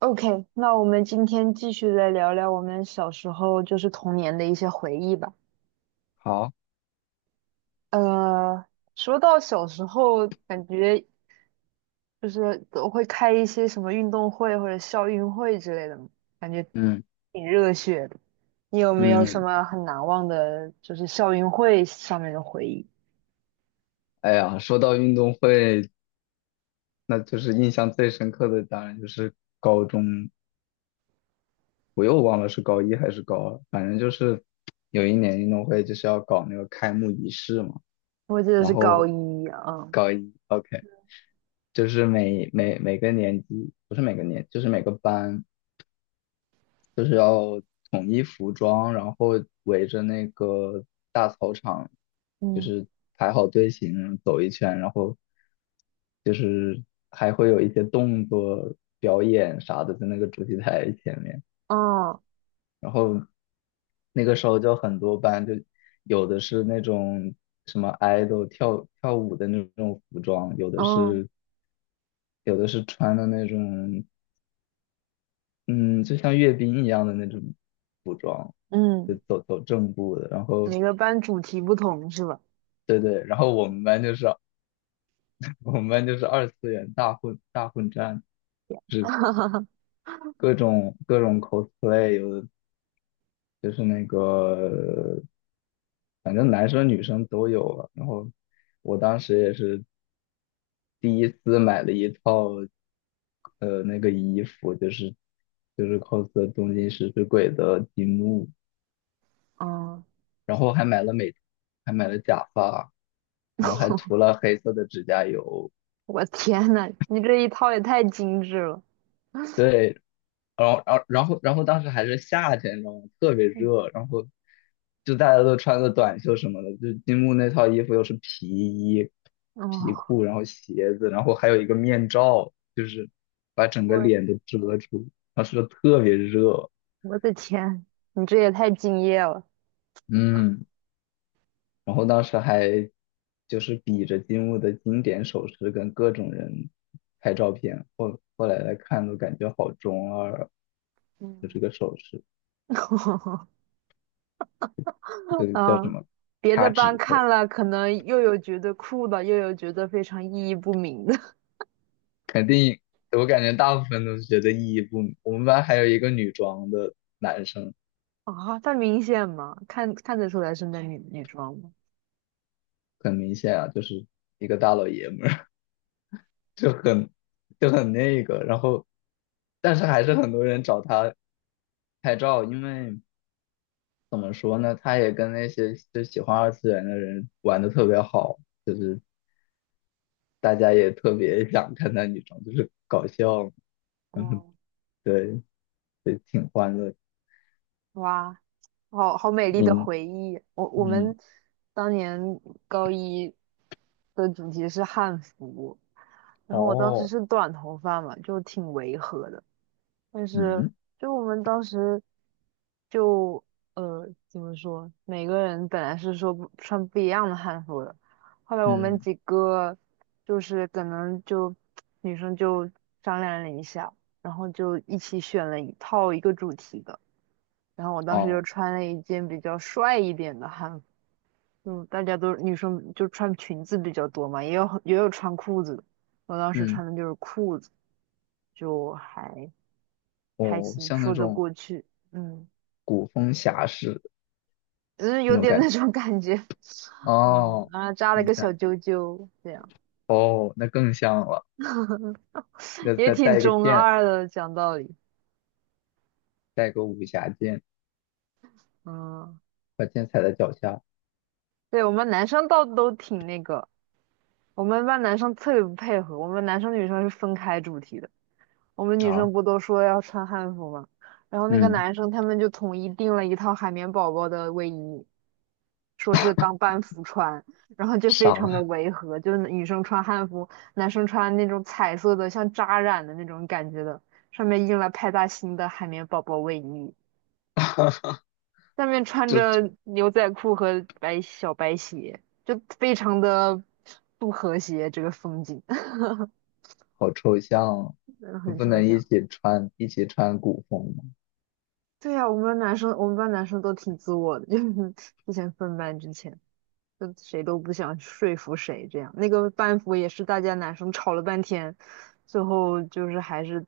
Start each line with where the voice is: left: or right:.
right: OK，那我们今天继续来聊聊我们小时候就是童年的一些回忆吧。
left: 好，
right: 呃，说到小时候，感觉就是都会开一些什么运动会或者校运会之类的嘛，感觉
left: 嗯
right: 挺热血的。你有没有什
left: 嗯，
right: 么很难忘的，就是校运会上面的回忆？
left: 哎呀，说到运动会，那就是印象最深刻的，当然就是高中，我又忘了是高一还是高二，反正就是有一年运动会就是要搞那个开幕仪式嘛，
right: 我记得
left: 然
right: 是
left: 后
right: 高一啊。
left: 高一，OK，就是每个年级，不是每个年，就是每个班，就是要统一服装，然后围着那个大操场，就
right: 嗯
left: 是排好队形走一圈，然后就是还会有一些动作表演啥的在那个主席台前面。
right: 嗯
left: 然后那个时候就很多班，就有的是那种什么 idol 跳跳舞的那种服装，有的
right: 嗯
left: 是有的是穿的那种嗯，就像阅兵一样的那种服装，就
right: 嗯。
left: 走走正步的。然后，
right: 每个班主题不同是吧？
left: 对对，然后我们班就是 我们班就是二次元大混战，就是 各种各种 cosplay，有的就是那个，反正男生女生都有了。然后我当时也是第一次买了一套那个衣服，就是 cos 东京食尸鬼的金木。
right: 嗯
left: 然后还买了假发，然后还涂了黑色的指甲油。
right: 我天呐，你这一套也太精致了。
left: 对，然后当时还是夏天，你知道吗？特别
right: 嗯，
left: 热，然后就大家都穿着短袖什么的，就金木那套衣服又是皮衣、皮
right: 哦，
left: 裤，然后鞋子，然后还有一个面罩，就是把整个
right: 我
left: 脸都遮住，当时特别热，
right: 我的天，你这也太敬业了。
left: 嗯。然后当时还就是比着金木的经典手势跟各种人拍照片，后来看都感觉好中二啊，就这
right: 嗯，
left: 个手势，就叫什
right: 啊，
left: 么
right: 别的
left: 掐
right: 班
left: 指头，
right: 看了可能又有觉得酷的，又有觉得非常意义不明的。
left: 肯定我感觉大部分都是觉得意义不明。我们班还有一个女装的男生，
right: 啊，它明显吗？看得出来是那女装吗？
left: 很明显啊，就是一个大老爷们儿，就很就很那个，然后但是还是很多人找他拍照，因为。怎么说呢？他也跟那些就喜欢二次元的人玩的特别好，就是大家也特别想看他女装，就是搞笑，嗯，
right: 哦，
left: 对，对，挺欢乐。
right: 哇，好美丽的
left: 嗯
right: 回忆。我我
left: 嗯，
right: 们当年高一的主题是汉服，然后我当时
left: 哦，
right: 是短头发嘛，就挺违和的。但是
left: 嗯
right: 就我们当时就怎么说，每个人本来是说不穿不一样的汉服的，后来我们
left: 嗯
right: 几个就是可能就女生就商量了一下，然后就一起选了一套一个主题的，然后我当时就
left: 哦
right: 穿了一件比较帅一点的汉服。嗯，大家都女生就穿裙子比较多嘛，也有穿裤子的，我当时
left: 嗯
right: 穿的就是裤子，就还。还
left: 哦，
right: 行，
left: 像那
right: 说得
left: 种
right: 过去，嗯，
left: 古风侠士
right: 只是
left: 那
right: 有
left: 种
right: 点
left: 感
right: 那
left: 觉。
right: 种感觉。 嗯，
left: 哦，
right: 然后扎了
left: 你
right: 个小
left: 想
right: 揪揪，这样
left: 哦，那更像了，要
right: 也
left: 再
right: 挺
left: 带一个
right: 中
left: 剑，
right: 二的，讲道理。
left: 带个武侠剑，
right: 嗯，
left: 把剑踩在脚下
right: 对，我们男生倒都挺那个，我们班男生特别不配合，我们男生女生是分开主题的，我们女生
left: 啊，
right: 不都说要穿汉服吗？然后那个
left: 嗯，
right: 男生他们就统一订了一套海绵宝宝的卫衣，说是当班服穿，然后就非常的
left: 傻。
right: 违和，就是女生穿汉服，男生穿那种彩色的像扎染的那种感觉的，上面印了派大星的海绵宝宝卫衣，下面穿 着牛仔裤和小白鞋，就非常的不和谐这个风景。
left: 好抽象哦，
right: 真的
left: 就
right: 很
left: 不
right: 抽
left: 能一
right: 象。
left: 起穿一起穿古风吗？
right: 对呀、我们班男生都挺自我的，就是之前分班之前，就谁都不想说服谁这样。那个班服也是大家男生吵了半天，最后就是还是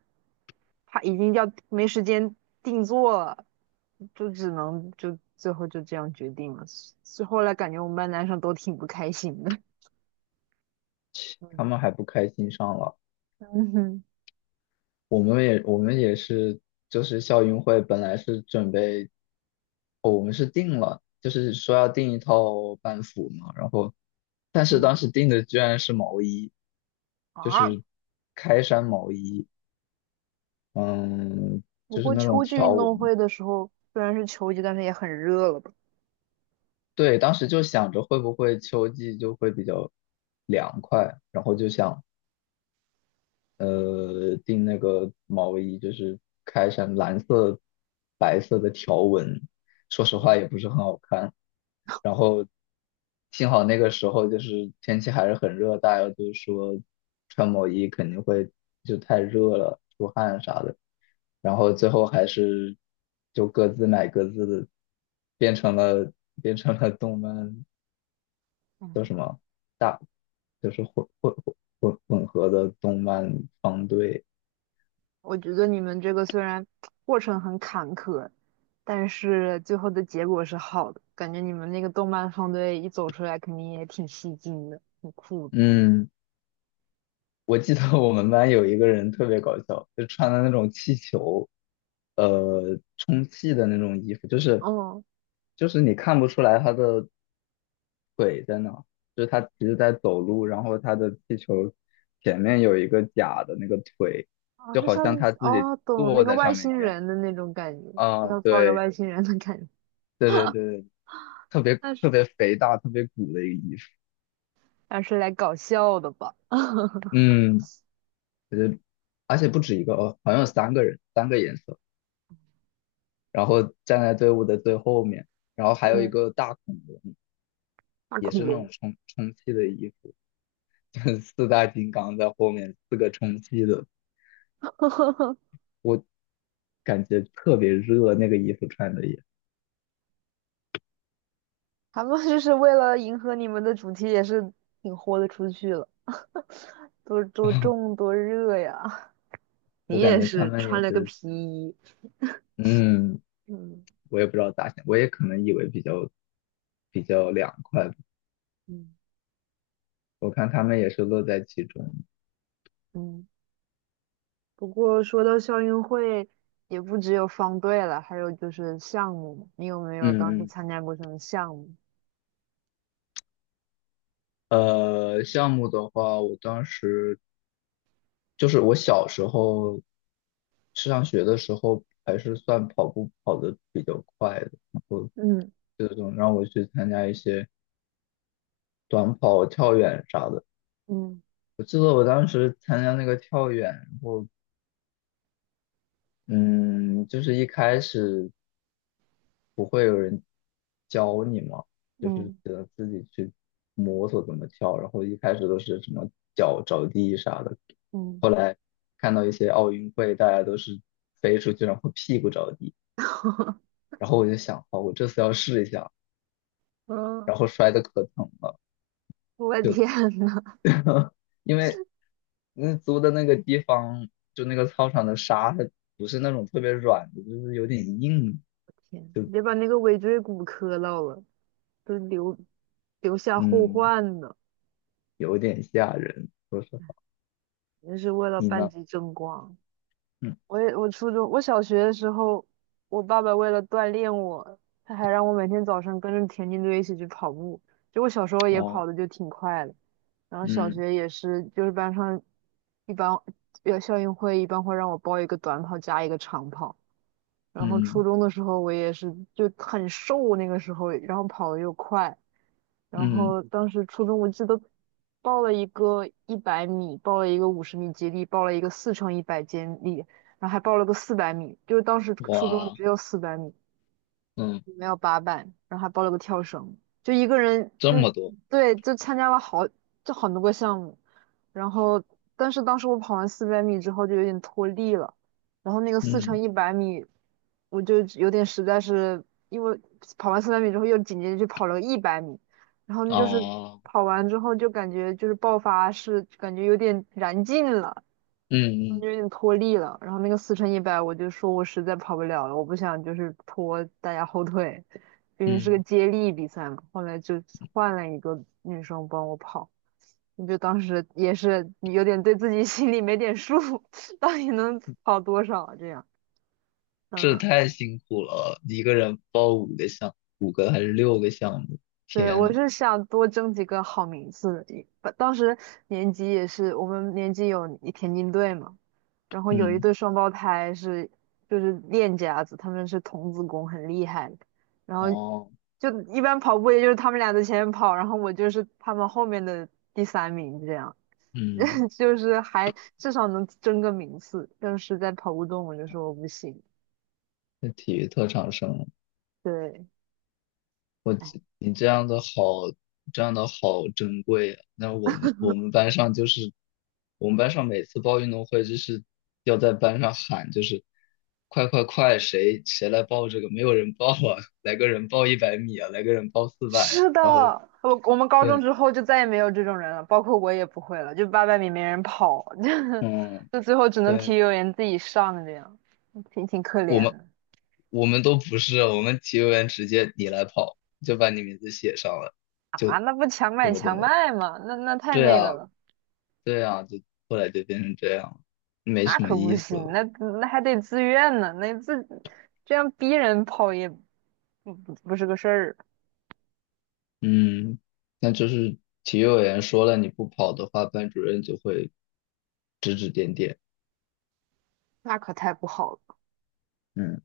right: 他已经要没时间定做了，就只能就最后就这样决定了。所以后来感觉我们班男生都挺不开心的。
left: 他
right: 嗯
left: 们还不开心上了，
right: 嗯哼
left: 我们也是，就是校运会本来是准备，哦我们是定了，就是说要定一套班服嘛，然后但是当
right: 嗯
left: 时定的居然是毛衣，就
right: 啊，
left: 是开衫毛衣，嗯，
right: 不
left: 就是
right: 过
left: 那种
right: 秋季
left: 条
right: 运动
left: 纹。
right: 会的时候虽然是秋季，但是也很热了吧？
left: 对，当时就想着会不会秋季就会比较凉快，然后就想订那个毛衣，就是开成蓝色、白色的条纹，说实话
right: 嗯，
left: 也不是很好看。然后幸好那个时候就是天气还是很热，大家都说穿毛衣肯定会就太热了，出汗啥的。然后最后还是就各自买各自的，变成了变成了动漫叫什么大，就是混合的动漫方队。
right: 我觉得你们这个虽然过程很坎坷，但是最后的结果是好的。感觉你们那个动漫方队一走出来，肯定也挺吸睛的，很酷的。
left: 嗯，我记得我们班有一个人特别搞笑，就穿的那种气球，充气的那种衣服，就是
right: 哦，
left: 就是你看不出来他的腿在哪，就是他其实在走路，然后他的气球前面有一个假的那个腿，
right: 哦，
left: 就
right: 是
left: 好
right: 像
left: 像他自己
right: 哦，懂那
left: 坐
right: 个
left: 在
right: 外
left: 上面
right: 星
left: 一样。
right: 人的那种感觉，
left: 啊，
right: 要抱着
left: 对
right: 外星人的感觉。
left: 对对对，特别
right: 那是
left: 特别肥大、特别鼓的一个衣服。
right: 那是来搞笑的吧？
left: 嗯，我觉得而且不止一个哦，好像有三个人，三个颜色。然后站在队伍的最后面，然后还有一
right: 嗯，
left: 个大恐龙，
right: 大
left: 也
right: 恐
left: 是那
right: 龙，
left: 种充气的衣服，四大金刚在后面，四个充气的，我感觉特别热，那个衣服穿的也，
right: 他们就是为了迎合你们的主题，也是挺豁得出去了，多 重多热呀。
left: 我
right: 你
left: 感
right: 也
left: 觉他
right: 是
left: 们也
right: 穿了个
left: 是，
right: 皮衣。
left: 嗯，
right: 嗯
left: 我也不知道咋想，我也可能以为比较凉快，
right: 嗯
left: 我看他们也是乐在其中，
right: 嗯，不过说到校运会，也不只有方队了，还有就是项目嘛。你有没有当
left: 嗯
right: 时
left: 嗯。
right: 参加过什么项目？
left: 项目的话，我当时就是我小时候去上学的时候，还是算跑步跑得比较快的，然后
right: 嗯
left: 这种让我去参加一些短跑、跳远啥的。
right: 嗯
left: 我记得我当时参加那个跳远，然后嗯，就是一开始不会有人教你嘛，就是
right: 嗯
left: 只能自己去摸索怎么跳，然后一开始都是什么脚着地啥的，
right: 嗯。
left: 后来看到一些奥运会，大家都是飞出去，然后屁股着地。然后我就想，好，我这次要试一下，
right: 嗯，
left: 然后摔的可疼了，
right: 我天
left: 就
right: 呐，
left: 因为那租的那个地方，就那个操场的沙，它不是那种特别软的，就是有点硬，
right: 天，别把那个尾椎骨磕到了，都留下后
left: 嗯，
right: 患呢。
left: 有点吓人。说实话，
right: 那是为了
left: 你
right: 班
left: 呢？
right: 级争光。
left: 嗯，
right: 我也我初中我小学的时候，我爸爸为了锻炼我，他还让我每天早上跟着田径队一起去跑步。就我小时候也
left: 哦，
right: 跑的就挺快的，然后小
left: 嗯
right: 学也是，就是班上一般要校运会一般会让我报一个短跑加一个长跑。然后初
left: 嗯
right: 中的时候我也是就很瘦那个时候，然后跑的又快。然
left: 嗯，
right: 后当时初中我记得报了一个一百米，报了一个50米接力，报了一个四乘一百接力，然后还报了个四百米，就是当时初中
left: 哇，
right: 只有四百米，
left: 嗯，
right: 没有八百，然后还报了个跳绳，就一个人
left: 这
right: 就
left: 么多，
right: 对，就参加了好就很多个项目。然后但是当时我跑完四百米之后就有点脱力了，然后那个四乘
left: 嗯，
right: 一百米，我就有点实在是因为跑完四百米之后又紧接着去跑了个一百米，然后就是
left: 哦，
right: 跑完之后就感觉就是爆发是感觉有点燃尽了，
left: 嗯嗯
right: 就有点脱力了。然后那个四乘一百，我就说我实在跑不了了，我不想就是拖大家后腿，毕竟是个
left: 嗯，
right: 接力比赛嘛。后来就换了一个女生帮我跑，我就当时也是有点对自己 心里没点数，到底能跑多少啊这样。
left: 这
right: 嗯，
left: 太辛苦了，一个人报五个项，五个还是六个项目？
right: 对，
left: 天
right: 我
left: 呐，
right: 是想多争几个好名次。当时年级也是我们年级有田径队嘛。然后有一
left: 嗯，
right: 对双胞胎是就是练家子，他们是童子功，很厉害。然后
left: 哦。
right: 就一般跑步，也就是他们俩在前面跑，然后我就是他们后面的第三名，这样
left: 嗯，
right: 就是还至少能争个名次。但是在跑步中，我就说我不行。
left: 那体育特长生，
right: 对，哎，
left: 你这样的好，这样的好珍贵啊。那我们班上就是，我们班上每次报运动会就是要在班上喊，就是快快快，谁来报这个？没有人报啊，来个人报100米啊，来个人报400啊。
right: 是的，
left: 然后
right: 我们高中
left: 对，
right: 之后就再也没有这种人了，包括我也不会了，就800米没人跑，
left: 嗯，
right: 就最后只能体
left: 对，
right: 育委员自己上这样，挺可
left: 我
right: 怜
left: 们
right: 的。
left: 我们都不是，我们体育员直接你来跑，就把你名字写上了，
right: 啊，
left: 就
right: 那不强
left: 怎
right: 买
left: 么怎
right: 强
left: 么。
right: 卖吗？那太
left: 对
right: 那个
left: 啊，
right: 了，
left: 对啊，就后来就变成这样，没
right: 那
left: 什么
right: 可不
left: 意思
right: 行，
left: 了。
right: 那还得自愿呢，这样逼人跑也不是个事儿啊，
left: 嗯，那就是体育委员说了，你不跑的话，班主任就会指指点点。
right: 那可太不好了。
left: 嗯。